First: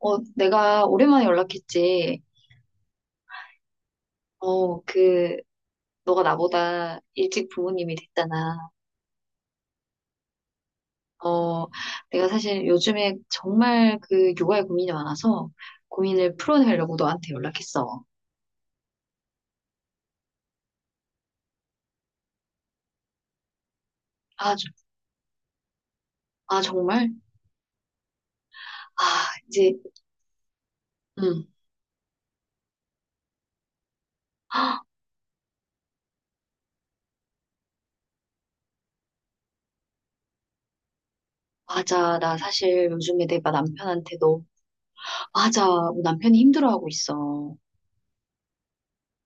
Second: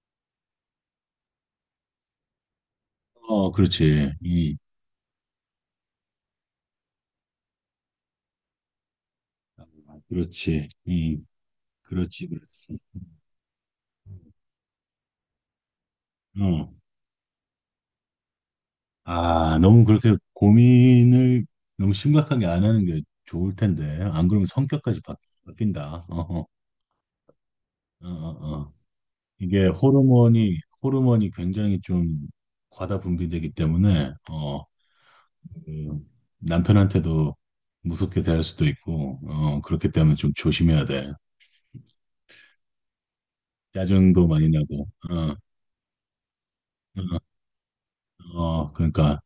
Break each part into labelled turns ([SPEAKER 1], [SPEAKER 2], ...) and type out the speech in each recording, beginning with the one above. [SPEAKER 1] 내가 오랜만에 연락했지.
[SPEAKER 2] 어, 그렇지. 이,
[SPEAKER 1] 어, 그, 너가 나보다 일찍 부모님이 됐잖아.
[SPEAKER 2] 아, 그렇지. 이,
[SPEAKER 1] 어,
[SPEAKER 2] 그렇지,
[SPEAKER 1] 내가 사실
[SPEAKER 2] 그렇지.
[SPEAKER 1] 요즘에 정말 그 육아에 고민이 많아서 고민을
[SPEAKER 2] 어.
[SPEAKER 1] 풀어내려고 너한테 연락했어.
[SPEAKER 2] 아, 너무 그렇게 고민을 너무 심각하게 안 하는 게 좋을 텐데. 안 그러면
[SPEAKER 1] 아,
[SPEAKER 2] 성격까지 바, 뀐다 어,
[SPEAKER 1] 아, 정말?
[SPEAKER 2] 어, 어. 어.
[SPEAKER 1] 아,
[SPEAKER 2] 이게
[SPEAKER 1] 이제,
[SPEAKER 2] 호르몬이
[SPEAKER 1] 응,
[SPEAKER 2] 굉장히 좀 과다 분비되기 때문에, 어, 그 남편한테도 무섭게 대할 수도 있고, 어, 그렇기 때문에 좀 조심해야 돼.
[SPEAKER 1] 맞아. 나 사실 요즘에 내가 남편한테
[SPEAKER 2] 짜증도
[SPEAKER 1] 너,
[SPEAKER 2] 많이 나고, 어,
[SPEAKER 1] 맞아. 우리 남편이 힘들어하고 있어.
[SPEAKER 2] 어,
[SPEAKER 1] 어,
[SPEAKER 2] 어, 그러니까.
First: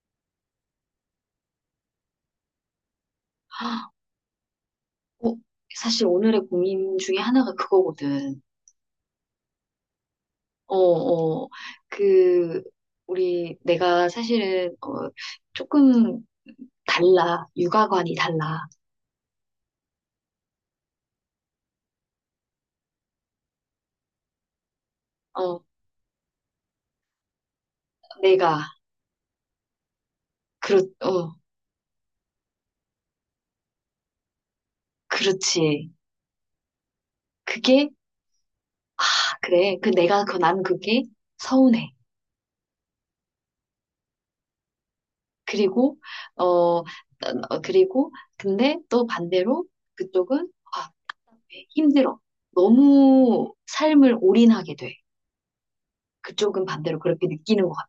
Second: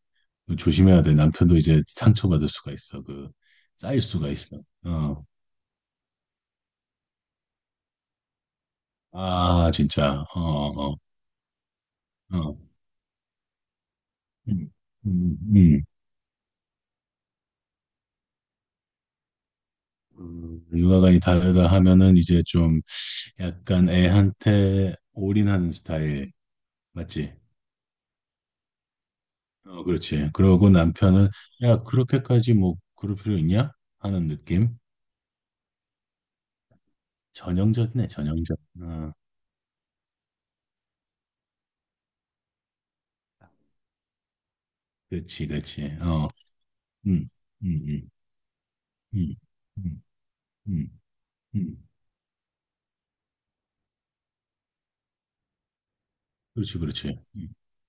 [SPEAKER 2] 그 조심해야 돼. 남편도 이제 상처받을 수가 있어. 그, 쌓일 수가 있어. 어.
[SPEAKER 1] 사실 오늘의 고민 중에 하나가 그거거든.
[SPEAKER 2] 아, 진짜. 어,
[SPEAKER 1] 어,
[SPEAKER 2] 어,
[SPEAKER 1] 어,
[SPEAKER 2] 어.
[SPEAKER 1] 그, 우리, 내가 사실은,
[SPEAKER 2] 음, 음, 음.
[SPEAKER 1] 조금 달라. 육아관이 달라.
[SPEAKER 2] 육아관이 다르다 하면은 이제 좀 약간 애한테
[SPEAKER 1] 어,
[SPEAKER 2] 올인하는 스타일. 맞지?
[SPEAKER 1] 내가,
[SPEAKER 2] 어, 그렇지. 그러고
[SPEAKER 1] 그렇,
[SPEAKER 2] 남편은,
[SPEAKER 1] 어,
[SPEAKER 2] 야, 그렇게까지 뭐, 그럴 필요 있냐? 하는 느낌?
[SPEAKER 1] 그렇지. 그게,
[SPEAKER 2] 전형적이네, 전형적. 어,
[SPEAKER 1] 아, 그래. 그 내가, 그, 난 그게 서운해.
[SPEAKER 2] 그렇지, 그렇지.
[SPEAKER 1] 그리고,
[SPEAKER 2] 어,
[SPEAKER 1] 어,
[SPEAKER 2] 음, 음, 음,
[SPEAKER 1] 그리고, 근데 또
[SPEAKER 2] 음,
[SPEAKER 1] 반대로
[SPEAKER 2] 음,
[SPEAKER 1] 그쪽은, 아,
[SPEAKER 2] 음, 음.
[SPEAKER 1] 힘들어. 너무 삶을 올인하게 돼. 그쪽은
[SPEAKER 2] 그렇지,
[SPEAKER 1] 반대로
[SPEAKER 2] 그렇지.
[SPEAKER 1] 그렇게
[SPEAKER 2] 음.
[SPEAKER 1] 느끼는 것 같아.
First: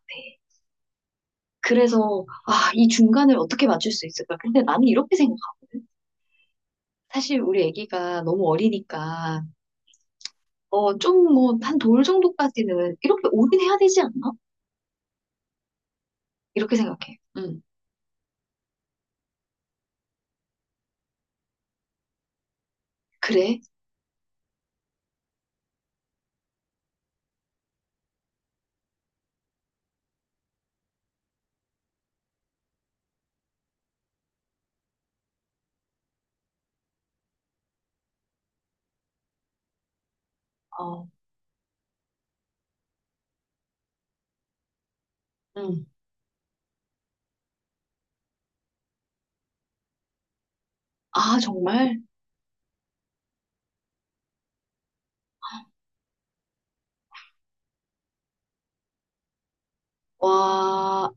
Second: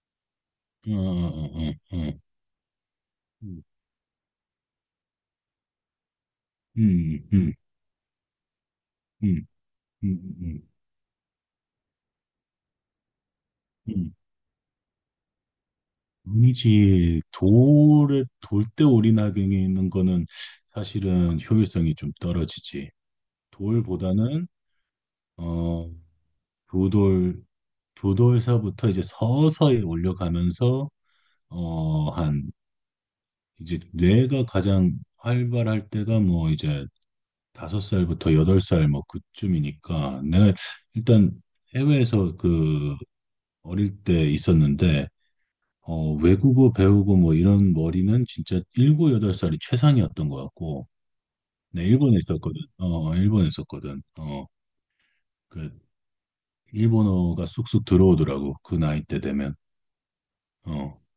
[SPEAKER 2] 어, 어, 어,
[SPEAKER 1] 그래서,
[SPEAKER 2] 어.
[SPEAKER 1] 아, 이 중간을
[SPEAKER 2] 음.
[SPEAKER 1] 어떻게 맞출 수 있을까? 근데 나는 이렇게 생각하거든.
[SPEAKER 2] 음,
[SPEAKER 1] 사실
[SPEAKER 2] 음,
[SPEAKER 1] 우리 아기가 너무 어리니까,
[SPEAKER 2] 음, 음, 음,
[SPEAKER 1] 좀 뭐, 한 돌 정도까지는 이렇게 올인해야 되지
[SPEAKER 2] 음.
[SPEAKER 1] 않나? 이렇게 생각해.
[SPEAKER 2] 아니지.
[SPEAKER 1] 응.
[SPEAKER 2] 돌에, 돌대 오리나경에 있는 거는 사실은 효율성이 좀 떨어지지.
[SPEAKER 1] 그래?
[SPEAKER 2] 돌보다는, 어, 두 돌, 두 돌서부터 이제 서서히 올려가면서, 어, 한, 이제 뇌가 가장 활발할 때가 뭐 이제 다섯 살부터 여덟 살 뭐 그쯤이니까. 내가
[SPEAKER 1] 어,
[SPEAKER 2] 일단 해외에서 그 어릴 때 있었는데,
[SPEAKER 1] 응.
[SPEAKER 2] 어, 외국어 배우고 뭐 이런 머리는 진짜 일곱, 여덟 살이 최상이었던 것 같고,
[SPEAKER 1] 아,
[SPEAKER 2] 네,
[SPEAKER 1] 정말?
[SPEAKER 2] 일본에 있었거든. 어, 어, 일본에 있었거든. 어, 그, 일본어가 쑥쑥 들어오더라고. 그 나이 때 되면. 어,
[SPEAKER 1] 와,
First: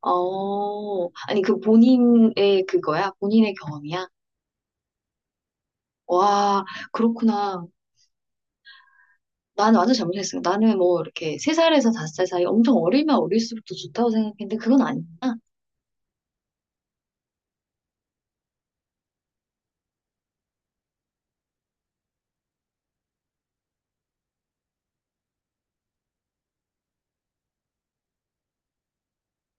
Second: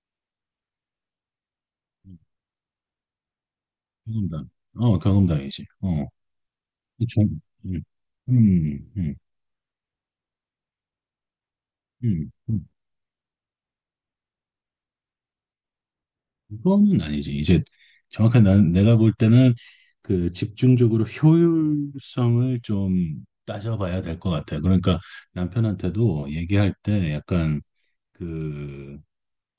[SPEAKER 1] 아니, 그 본인의 그거야? 본인의 경험이야?
[SPEAKER 2] 경험담. 어, 경험담이지. 어,
[SPEAKER 1] 와,
[SPEAKER 2] 좀,
[SPEAKER 1] 그렇구나.
[SPEAKER 2] 음, 음,
[SPEAKER 1] 나는 완전 잘못했어요. 나는 뭐 이렇게 세살에서 다섯
[SPEAKER 2] 음.
[SPEAKER 1] 살 사이 엄청 어리면 어릴수록 더 좋다고 생각했는데 그건 아니구나.
[SPEAKER 2] 그거는 아니지. 이제 정확한 난, 내가 볼 때는 그 집중적으로 효율성을 좀 따져봐야 될 것 같아. 그러니까 남편한테도 얘기할 때 약간 그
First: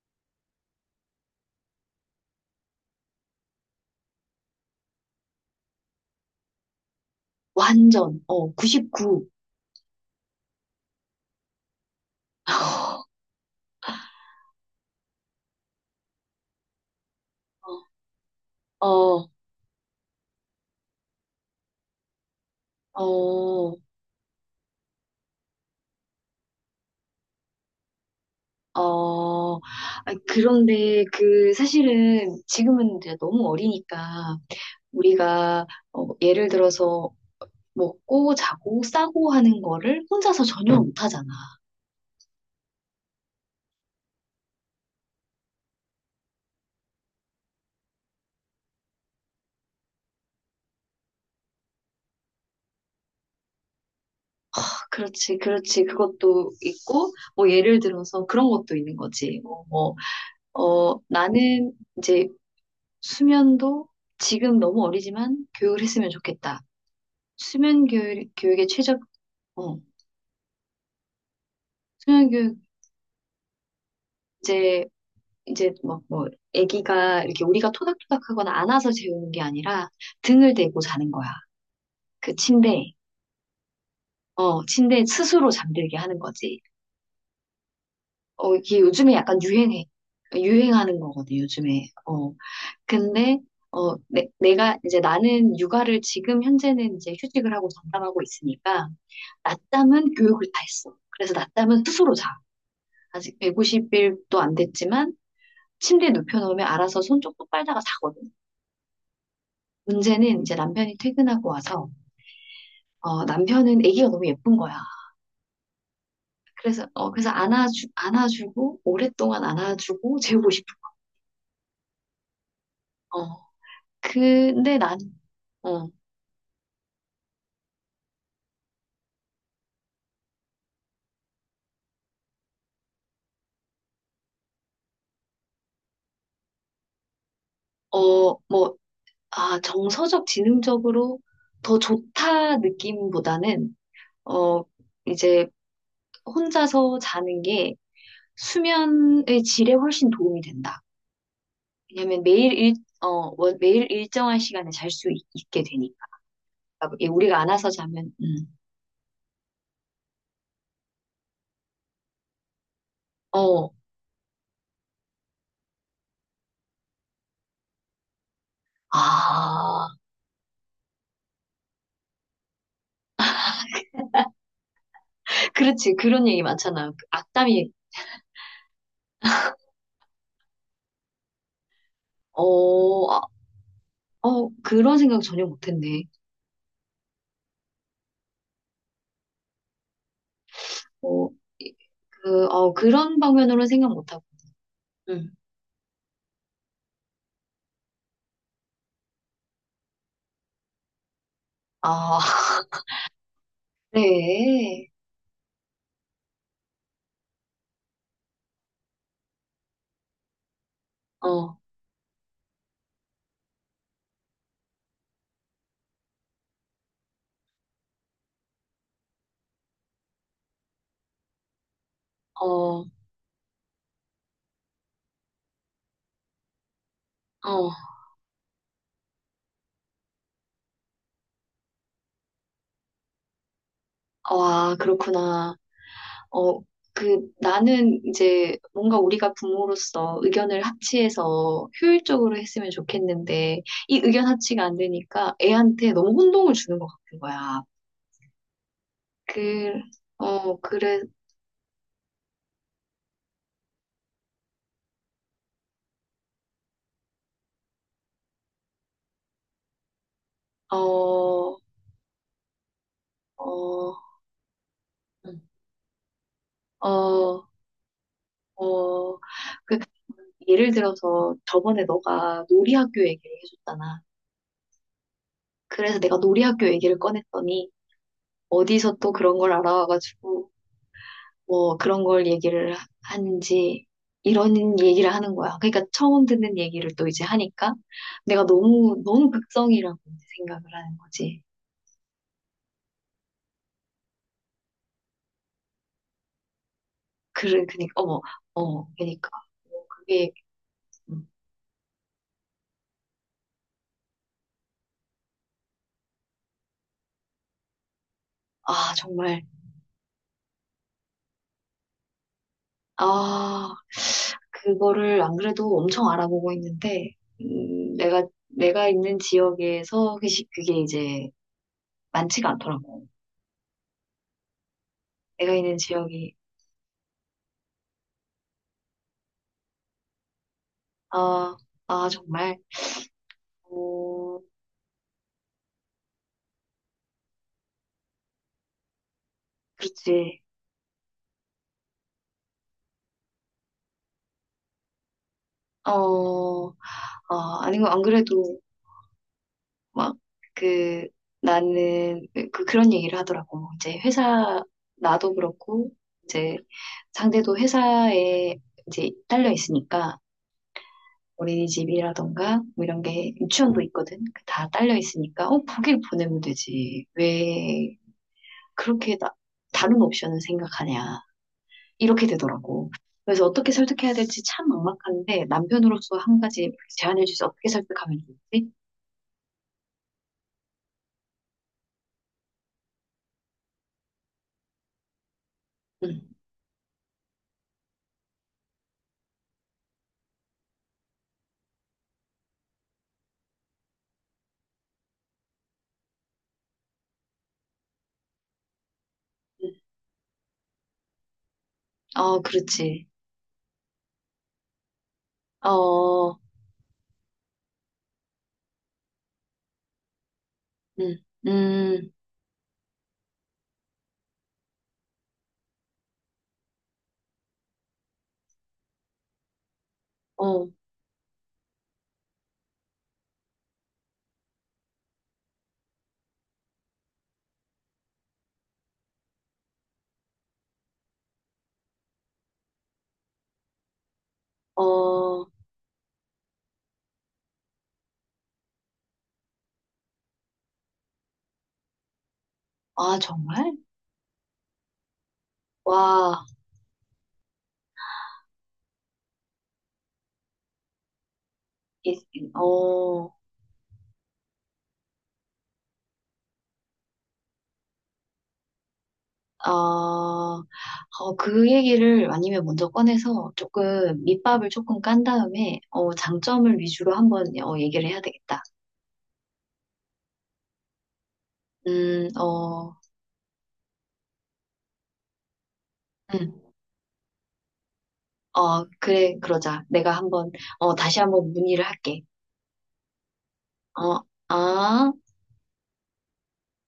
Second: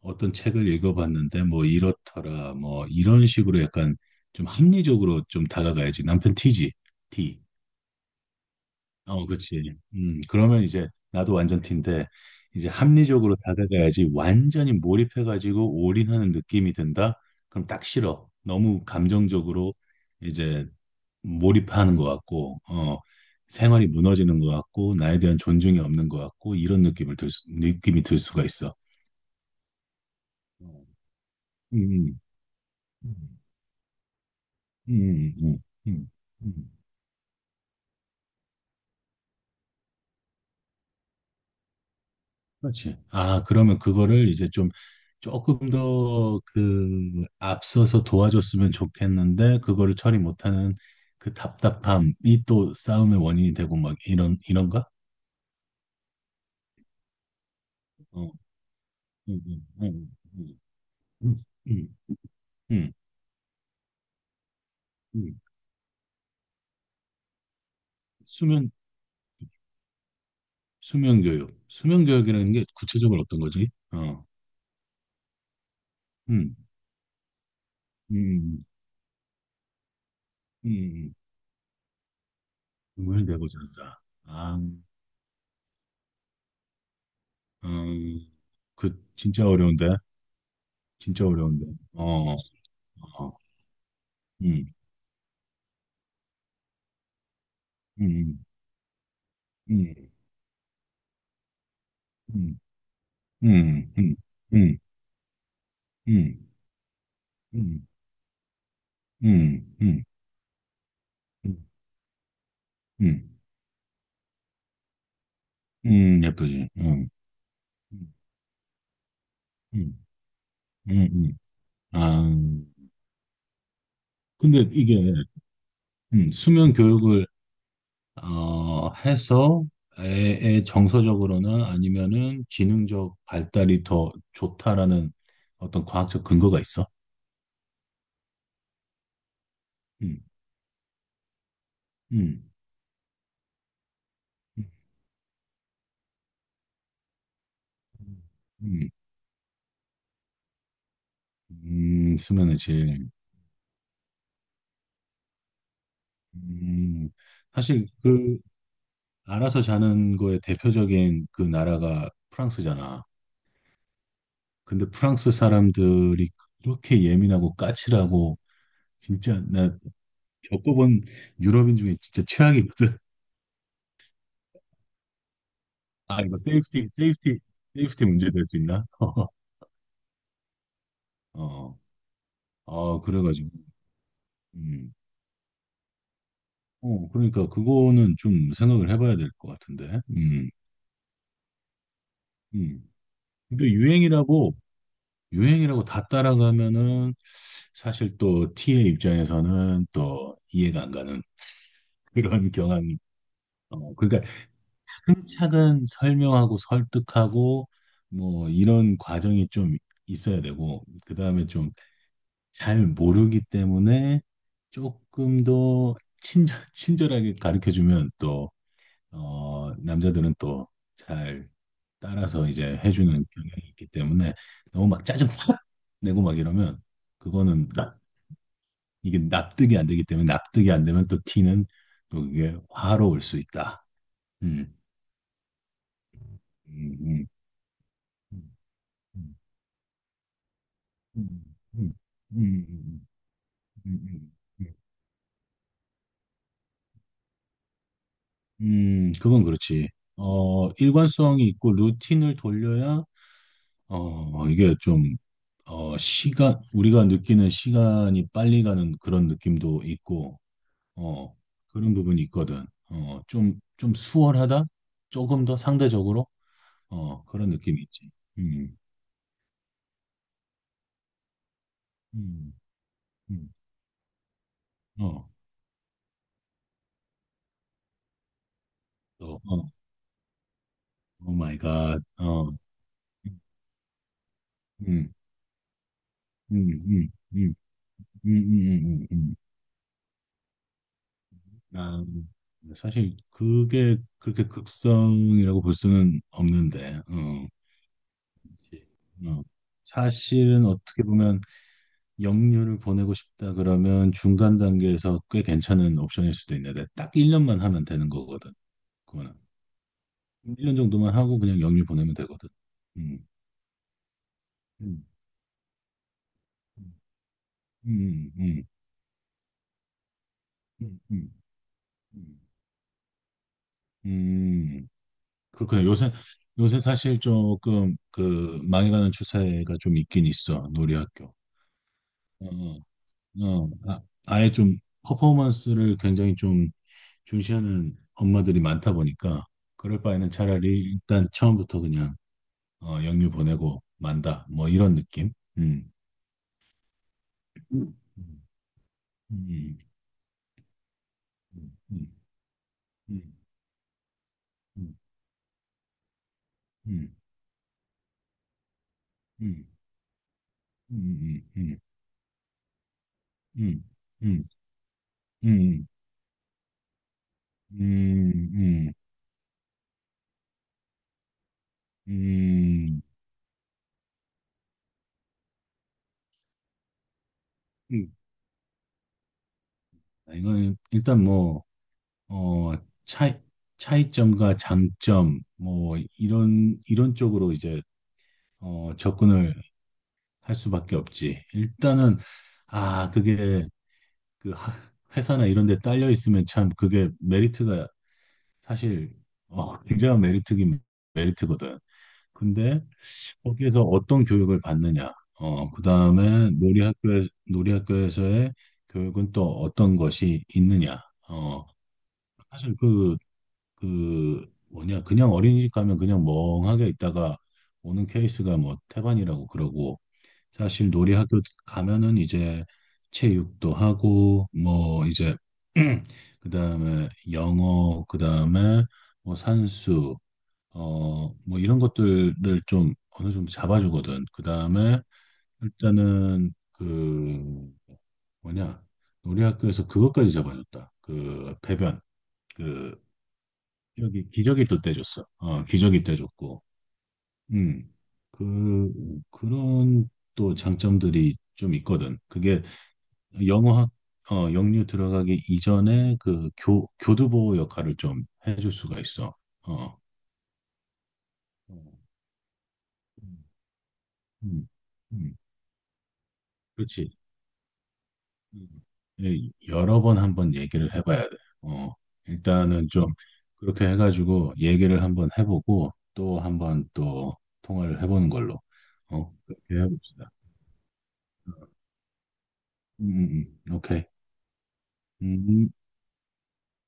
[SPEAKER 2] 어떤 책을 읽어봤는데 뭐 이렇더라 뭐 이런 식으로 약간 좀 합리적으로 좀 다가가야지. 남편 티지. 티.
[SPEAKER 1] 완전,
[SPEAKER 2] 어,
[SPEAKER 1] 99.
[SPEAKER 2] 그렇지. 그러면 이제 나도 완전 T인데 이제 합리적으로 다가가야지 완전히 몰입해가지고 올인하는 느낌이 든다? 그럼 딱 싫어. 너무
[SPEAKER 1] 어,
[SPEAKER 2] 감정적으로 이제 몰입하는 것 같고, 어,
[SPEAKER 1] 어,
[SPEAKER 2] 생활이 무너지는 것 같고, 나에 대한 존중이 없는 것 같고, 이런 느낌을 들, 느낌이 들 수가 있어.
[SPEAKER 1] 어. 아,
[SPEAKER 2] 음,
[SPEAKER 1] 그런데 그
[SPEAKER 2] 음,
[SPEAKER 1] 사실은 지금은 이제
[SPEAKER 2] 음,
[SPEAKER 1] 너무 어리니까
[SPEAKER 2] 음, 음,
[SPEAKER 1] 우리가
[SPEAKER 2] 음.
[SPEAKER 1] 예를
[SPEAKER 2] 음.
[SPEAKER 1] 들어서 먹고 자고 싸고 하는 거를 혼자서 전혀 못 하잖아.
[SPEAKER 2] 그렇지. 아, 그러면 그거를 이제 좀 조금 더 그 앞서서 도와줬으면 좋겠는데 그거를 처리 못하는 그 답답함이 또 싸움의 원인이 되고 막 이런
[SPEAKER 1] 아,
[SPEAKER 2] 이런가?
[SPEAKER 1] 그렇지, 그렇지. 그것도 있고 뭐 예를 들어서
[SPEAKER 2] 어,
[SPEAKER 1] 그런 것도 있는 거지.
[SPEAKER 2] 음,
[SPEAKER 1] 뭐,
[SPEAKER 2] 음,
[SPEAKER 1] 뭐,
[SPEAKER 2] 음, 음, 음,
[SPEAKER 1] 나는
[SPEAKER 2] 음, 음.
[SPEAKER 1] 이제
[SPEAKER 2] 음,
[SPEAKER 1] 수면도 지금 너무
[SPEAKER 2] 음.
[SPEAKER 1] 어리지만 교육을 했으면 좋겠다. 수면 교육, 교육의
[SPEAKER 2] 수면
[SPEAKER 1] 최적, 어,
[SPEAKER 2] 수면 교육, 수면
[SPEAKER 1] 수면
[SPEAKER 2] 교육이라는
[SPEAKER 1] 교육
[SPEAKER 2] 게 구체적으로 어떤 거지? 어,
[SPEAKER 1] 이제 이제 막 뭐
[SPEAKER 2] 음,
[SPEAKER 1] 아기가 이렇게 우리가 토닥토닥하거나
[SPEAKER 2] 음,
[SPEAKER 1] 안아서 재우는 게 아니라 등을 대고 자는
[SPEAKER 2] 음,
[SPEAKER 1] 거야. 그 침대에.
[SPEAKER 2] 음을 내고자 한다. 아,
[SPEAKER 1] 침대에 스스로 잠들게 하는 거지.
[SPEAKER 2] 음,
[SPEAKER 1] 이게
[SPEAKER 2] 그
[SPEAKER 1] 요즘에 약간
[SPEAKER 2] 진짜
[SPEAKER 1] 유행해.
[SPEAKER 2] 어려운데,
[SPEAKER 1] 유행하는
[SPEAKER 2] 진짜
[SPEAKER 1] 거거든,
[SPEAKER 2] 어려운데.
[SPEAKER 1] 요즘에.
[SPEAKER 2] 어. 어.
[SPEAKER 1] 근데 내,
[SPEAKER 2] 음,
[SPEAKER 1] 내가 이제 나는 육아를 지금 현재는 이제 휴직을 하고 전담하고
[SPEAKER 2] 음,
[SPEAKER 1] 있으니까
[SPEAKER 2] 음,
[SPEAKER 1] 낮잠은 교육을 다 했어. 그래서 낮잠은 스스로 자.
[SPEAKER 2] 음,
[SPEAKER 1] 아직
[SPEAKER 2] 음, 음,
[SPEAKER 1] 150일도 안
[SPEAKER 2] 음,
[SPEAKER 1] 됐지만 침대에
[SPEAKER 2] 음,
[SPEAKER 1] 눕혀놓으면 알아서 손 쪽 똑 빨다가
[SPEAKER 2] 음,
[SPEAKER 1] 자거든.
[SPEAKER 2] 음, 음,
[SPEAKER 1] 문제는 이제 남편이 퇴근하고
[SPEAKER 2] 음,
[SPEAKER 1] 와서
[SPEAKER 2] 음,
[SPEAKER 1] 남편은 아기가 너무 예쁜 거야.
[SPEAKER 2] 예쁘지.
[SPEAKER 1] 그래서
[SPEAKER 2] 음,
[SPEAKER 1] 안아주고 오랫동안
[SPEAKER 2] 음,
[SPEAKER 1] 안아주고 재우고 싶은
[SPEAKER 2] 음. 아,
[SPEAKER 1] 거야. 어.
[SPEAKER 2] 근데
[SPEAKER 1] 근데
[SPEAKER 2] 이게
[SPEAKER 1] 난 어,
[SPEAKER 2] 수면 교육을 어, 해서 애의 정서적으로나 아니면은 지능적 발달이 더 좋다라는 어떤 과학적 근거가 있어.
[SPEAKER 1] 뭐, 아,
[SPEAKER 2] 음,
[SPEAKER 1] 정서적, 지능적으로 더
[SPEAKER 2] 음,
[SPEAKER 1] 좋다 느낌보다는, 어,
[SPEAKER 2] 음,
[SPEAKER 1] 이제 혼자서 자는 게
[SPEAKER 2] 음,
[SPEAKER 1] 수면의 질에 훨씬 도움이 된다. 왜냐면 매일
[SPEAKER 2] 수면의
[SPEAKER 1] 일,
[SPEAKER 2] 질.
[SPEAKER 1] 어, 월- 매일 일정한 시간에 잘 수 있게 되니까. 그러니까 이게
[SPEAKER 2] 음,
[SPEAKER 1] 우리가 안아서
[SPEAKER 2] 사실
[SPEAKER 1] 자면,
[SPEAKER 2] 그 알아서 자는 거의 대표적인 그 나라가 프랑스잖아.
[SPEAKER 1] 어,
[SPEAKER 2] 근데 프랑스 사람들이 그렇게 예민하고 까칠하고 진짜 나
[SPEAKER 1] 아,
[SPEAKER 2] 겪어본 유럽인 중에 진짜 최악이거든.
[SPEAKER 1] 그렇지.
[SPEAKER 2] 아
[SPEAKER 1] 그런
[SPEAKER 2] 이거
[SPEAKER 1] 얘기
[SPEAKER 2] 세이프티
[SPEAKER 1] 많잖아. 그
[SPEAKER 2] 세이프티
[SPEAKER 1] 악담이,
[SPEAKER 2] 세이프티 문제 될 수 있나? 어, 아
[SPEAKER 1] 어, 아,
[SPEAKER 2] 그래가지고 음.
[SPEAKER 1] 그런 생각 전혀 못했네.
[SPEAKER 2] 어 그러니까 그거는 좀 생각을 해봐야 될 것 같은데.
[SPEAKER 1] 어, 이-
[SPEAKER 2] 음.
[SPEAKER 1] 그런
[SPEAKER 2] 근데
[SPEAKER 1] 방면으로는 생각 못하고.
[SPEAKER 2] 유행이라고
[SPEAKER 1] 응.
[SPEAKER 2] 유행이라고 다 따라가면은 사실 또 T의 입장에서는 또 이해가 안 가는.
[SPEAKER 1] 아,
[SPEAKER 2] 그런 경향이. 어, 그러니까
[SPEAKER 1] 그래.
[SPEAKER 2] 차근 설명하고 설득하고 뭐 이런 과정이 좀 있어야 되고 그다음에
[SPEAKER 1] 어,
[SPEAKER 2] 좀 잘 모르기 때문에 조금 더 친절하게 가르쳐 주면 또 어, 남자들은 또 잘 따라서 이제
[SPEAKER 1] 어,
[SPEAKER 2] 해주는 경향이 있기 때문에 너무 막 짜증 확 내고 막 이러면 그거는
[SPEAKER 1] 어,
[SPEAKER 2] 납, 이게 납득이 안 되기 때문에 납득이 안 되면 또 티는 또 그게 화로 올 수 있다. 음.
[SPEAKER 1] 와, 그렇구나. 어,
[SPEAKER 2] 음, 음,
[SPEAKER 1] 나는 이제 뭔가 우리가
[SPEAKER 2] 음,
[SPEAKER 1] 부모로서 의견을
[SPEAKER 2] 음,
[SPEAKER 1] 합치해서
[SPEAKER 2] 음,
[SPEAKER 1] 효율적으로
[SPEAKER 2] 음,
[SPEAKER 1] 했으면
[SPEAKER 2] 음,
[SPEAKER 1] 좋겠는데, 이 의견
[SPEAKER 2] 음,
[SPEAKER 1] 합치가
[SPEAKER 2] 음,
[SPEAKER 1] 안 되니까 애한테 너무 혼동을 주는 것 같은 거야.
[SPEAKER 2] 그건
[SPEAKER 1] 그,
[SPEAKER 2] 그렇지. 어,
[SPEAKER 1] 그래.
[SPEAKER 2] 일관성이 있고 루틴을 돌려야 어, 이게 좀 어, 시간 우리가 느끼는 시간이 빨리 가는 그런 느낌도 있고 어,
[SPEAKER 1] 어,
[SPEAKER 2] 그런 부분이 있거든. 어, 좀, 좀
[SPEAKER 1] 어,
[SPEAKER 2] 수월하다?
[SPEAKER 1] 응,
[SPEAKER 2] 조금 더 상대적으로 어,
[SPEAKER 1] 어,
[SPEAKER 2] 그런 느낌이 있지. 음,
[SPEAKER 1] 어, 그, 예를 들어서 저번에 너가
[SPEAKER 2] 음,
[SPEAKER 1] 놀이학교 얘기를
[SPEAKER 2] 음,
[SPEAKER 1] 해줬잖아.
[SPEAKER 2] 어,
[SPEAKER 1] 그래서 내가 놀이학교 얘기를 꺼냈더니 어디서 또 그런
[SPEAKER 2] 또,
[SPEAKER 1] 걸
[SPEAKER 2] 어,
[SPEAKER 1] 알아와가지고
[SPEAKER 2] 오 마이
[SPEAKER 1] 뭐
[SPEAKER 2] 갓.
[SPEAKER 1] 그런 걸
[SPEAKER 2] 어,
[SPEAKER 1] 얘기를 하는지 이런
[SPEAKER 2] 음.
[SPEAKER 1] 얘기를 하는 거야. 그러니까 처음
[SPEAKER 2] 음,
[SPEAKER 1] 듣는 얘기를 또
[SPEAKER 2] 음,
[SPEAKER 1] 이제
[SPEAKER 2] 음,
[SPEAKER 1] 하니까 내가 너무 너무
[SPEAKER 2] 음.
[SPEAKER 1] 극성이라고 이제 생각을 하는 거지.
[SPEAKER 2] 아, 사실 그게 그렇게 극성이라고 볼 수는 없는데, 어,
[SPEAKER 1] 그래, 그니까 어머,
[SPEAKER 2] 그치.
[SPEAKER 1] 그니까
[SPEAKER 2] 어.
[SPEAKER 1] 뭐 그게
[SPEAKER 2] 사실은 어떻게
[SPEAKER 1] 음,
[SPEAKER 2] 보면 영유를 보내고 싶다 그러면 중간 단계에서 꽤 괜찮은 옵션일 수도 있는데 딱 1년만 하면 되는 거거든.
[SPEAKER 1] 아,
[SPEAKER 2] 그거는
[SPEAKER 1] 정말.
[SPEAKER 2] 1년 정도만 하고 그냥 영유 보내면 되거든. 음,
[SPEAKER 1] 아,
[SPEAKER 2] 음,
[SPEAKER 1] 그거를 안 그래도 엄청 알아보고
[SPEAKER 2] 음,
[SPEAKER 1] 있는데, 내가,
[SPEAKER 2] 음, 음,
[SPEAKER 1] 내가 있는 지역에서 그게
[SPEAKER 2] 음,
[SPEAKER 1] 이제
[SPEAKER 2] 음.
[SPEAKER 1] 많지가 않더라고.
[SPEAKER 2] 음.
[SPEAKER 1] 내가 있는
[SPEAKER 2] 그렇군요. 요새
[SPEAKER 1] 지역이,
[SPEAKER 2] 요새 사실 조금 그 망해가는 추세가 좀 있긴 있어 놀이학교.
[SPEAKER 1] 아, 아,
[SPEAKER 2] 어,
[SPEAKER 1] 정말,
[SPEAKER 2] 어, 아,
[SPEAKER 1] 어,
[SPEAKER 2] 아예 좀 퍼포먼스를 굉장히 좀 중시하는 엄마들이 많다 보니까 그럴 바에는
[SPEAKER 1] 그렇지.
[SPEAKER 2] 차라리 일단 처음부터 그냥 어, 영유 보내고 만다 뭐 이런 느낌. 음.
[SPEAKER 1] 어, 아, 아니고,
[SPEAKER 2] 음.
[SPEAKER 1] 안 그래도
[SPEAKER 2] 음.
[SPEAKER 1] 막, 그,
[SPEAKER 2] 음.
[SPEAKER 1] 나는, 그, 그런 얘기를
[SPEAKER 2] 음.
[SPEAKER 1] 하더라고. 이제 회사, 나도 그렇고, 이제
[SPEAKER 2] 음.
[SPEAKER 1] 상대도 회사에 이제 딸려
[SPEAKER 2] 음.
[SPEAKER 1] 있으니까,
[SPEAKER 2] 음. 음. 음.
[SPEAKER 1] 어린이집이라던가 뭐 이런 게 유치원도
[SPEAKER 2] 음.
[SPEAKER 1] 있거든. 그
[SPEAKER 2] 음.
[SPEAKER 1] 다 딸려 있으니까
[SPEAKER 2] 음.
[SPEAKER 1] 거길 보내면 되지. 왜
[SPEAKER 2] 음. 음.
[SPEAKER 1] 그렇게 나, 다른 옵션을 생각하냐. 이렇게 되더라고.
[SPEAKER 2] 음.
[SPEAKER 1] 그래서 어떻게 설득해야 될지 참 막막한데 남편으로서 한 가지 제안해 주세요. 어떻게
[SPEAKER 2] 음.
[SPEAKER 1] 설득하면 좋지?
[SPEAKER 2] 이건 일단 뭐, 어, 차이, 차이점과 장점, 뭐,
[SPEAKER 1] 음.
[SPEAKER 2] 이런, 이런 쪽으로 이제, 어, 접근을 할 수밖에 없지. 일단은, 아, 그게, 그, 하- 회사나 이런 데 딸려 있으면 참 그게 메리트가 사실,
[SPEAKER 1] 음.
[SPEAKER 2] 어, 굉장한 메리트긴 메리트거든.
[SPEAKER 1] 어,
[SPEAKER 2] 근데
[SPEAKER 1] 그렇지.
[SPEAKER 2] 거기에서 어떤 교육을 받느냐, 어, 그
[SPEAKER 1] 어,
[SPEAKER 2] 다음에 놀이학교에서의 교육은 또 어떤 것이 있느냐,
[SPEAKER 1] 음,
[SPEAKER 2] 어,
[SPEAKER 1] 음,
[SPEAKER 2] 사실 그 그 뭐냐 그냥 어린이집 가면 그냥 멍하게 있다가 오는 케이스가 뭐 태반이라고 그러고
[SPEAKER 1] 어,
[SPEAKER 2] 사실 놀이 학교 가면은 이제 체육도 하고 뭐 이제 그다음에 영어 그다음에 뭐 산수 어 뭐 이런 것들을 좀 어느 정도 잡아주거든. 그다음에
[SPEAKER 1] 어,
[SPEAKER 2] 일단은 그 뭐냐 놀이 학교에서 그것까지 잡아줬다. 그 배변 그
[SPEAKER 1] 아, 정말?
[SPEAKER 2] 기적이 또 떼줬어. 어, 기적이
[SPEAKER 1] 와,
[SPEAKER 2] 떼줬고. 음. 그, 그런 또 장점들이 좀
[SPEAKER 1] 이,
[SPEAKER 2] 있거든.
[SPEAKER 1] 이-
[SPEAKER 2] 그게
[SPEAKER 1] 어.
[SPEAKER 2] 영어학, 어, 영유 들어가기 이전에 그 교, 교두보 역할을 좀 해줄 수가 있어.
[SPEAKER 1] 어,
[SPEAKER 2] 어.
[SPEAKER 1] 어, 그
[SPEAKER 2] 음,
[SPEAKER 1] 얘기를 아니면 먼저 꺼내서 조금
[SPEAKER 2] 음,
[SPEAKER 1] 밑밥을 조금 깐
[SPEAKER 2] 음.
[SPEAKER 1] 다음에 장점을
[SPEAKER 2] 그렇지.
[SPEAKER 1] 위주로 한번 얘기를 해야 되겠다.
[SPEAKER 2] 음. 예, 여러 번 한번 얘기를 해봐야 돼. 어,
[SPEAKER 1] 음,
[SPEAKER 2] 일단은
[SPEAKER 1] 어,
[SPEAKER 2] 좀 그렇게 해가지고 얘기를 한번 해보고 또
[SPEAKER 1] 음,
[SPEAKER 2] 한번 또 통화를 해보는 걸로. 어,
[SPEAKER 1] 그래,
[SPEAKER 2] 그렇게
[SPEAKER 1] 그러자. 내가
[SPEAKER 2] 해봅시다.
[SPEAKER 1] 한번 다시 한번 문의를 할게.
[SPEAKER 2] 오케이.
[SPEAKER 1] 어, 아.
[SPEAKER 2] 음,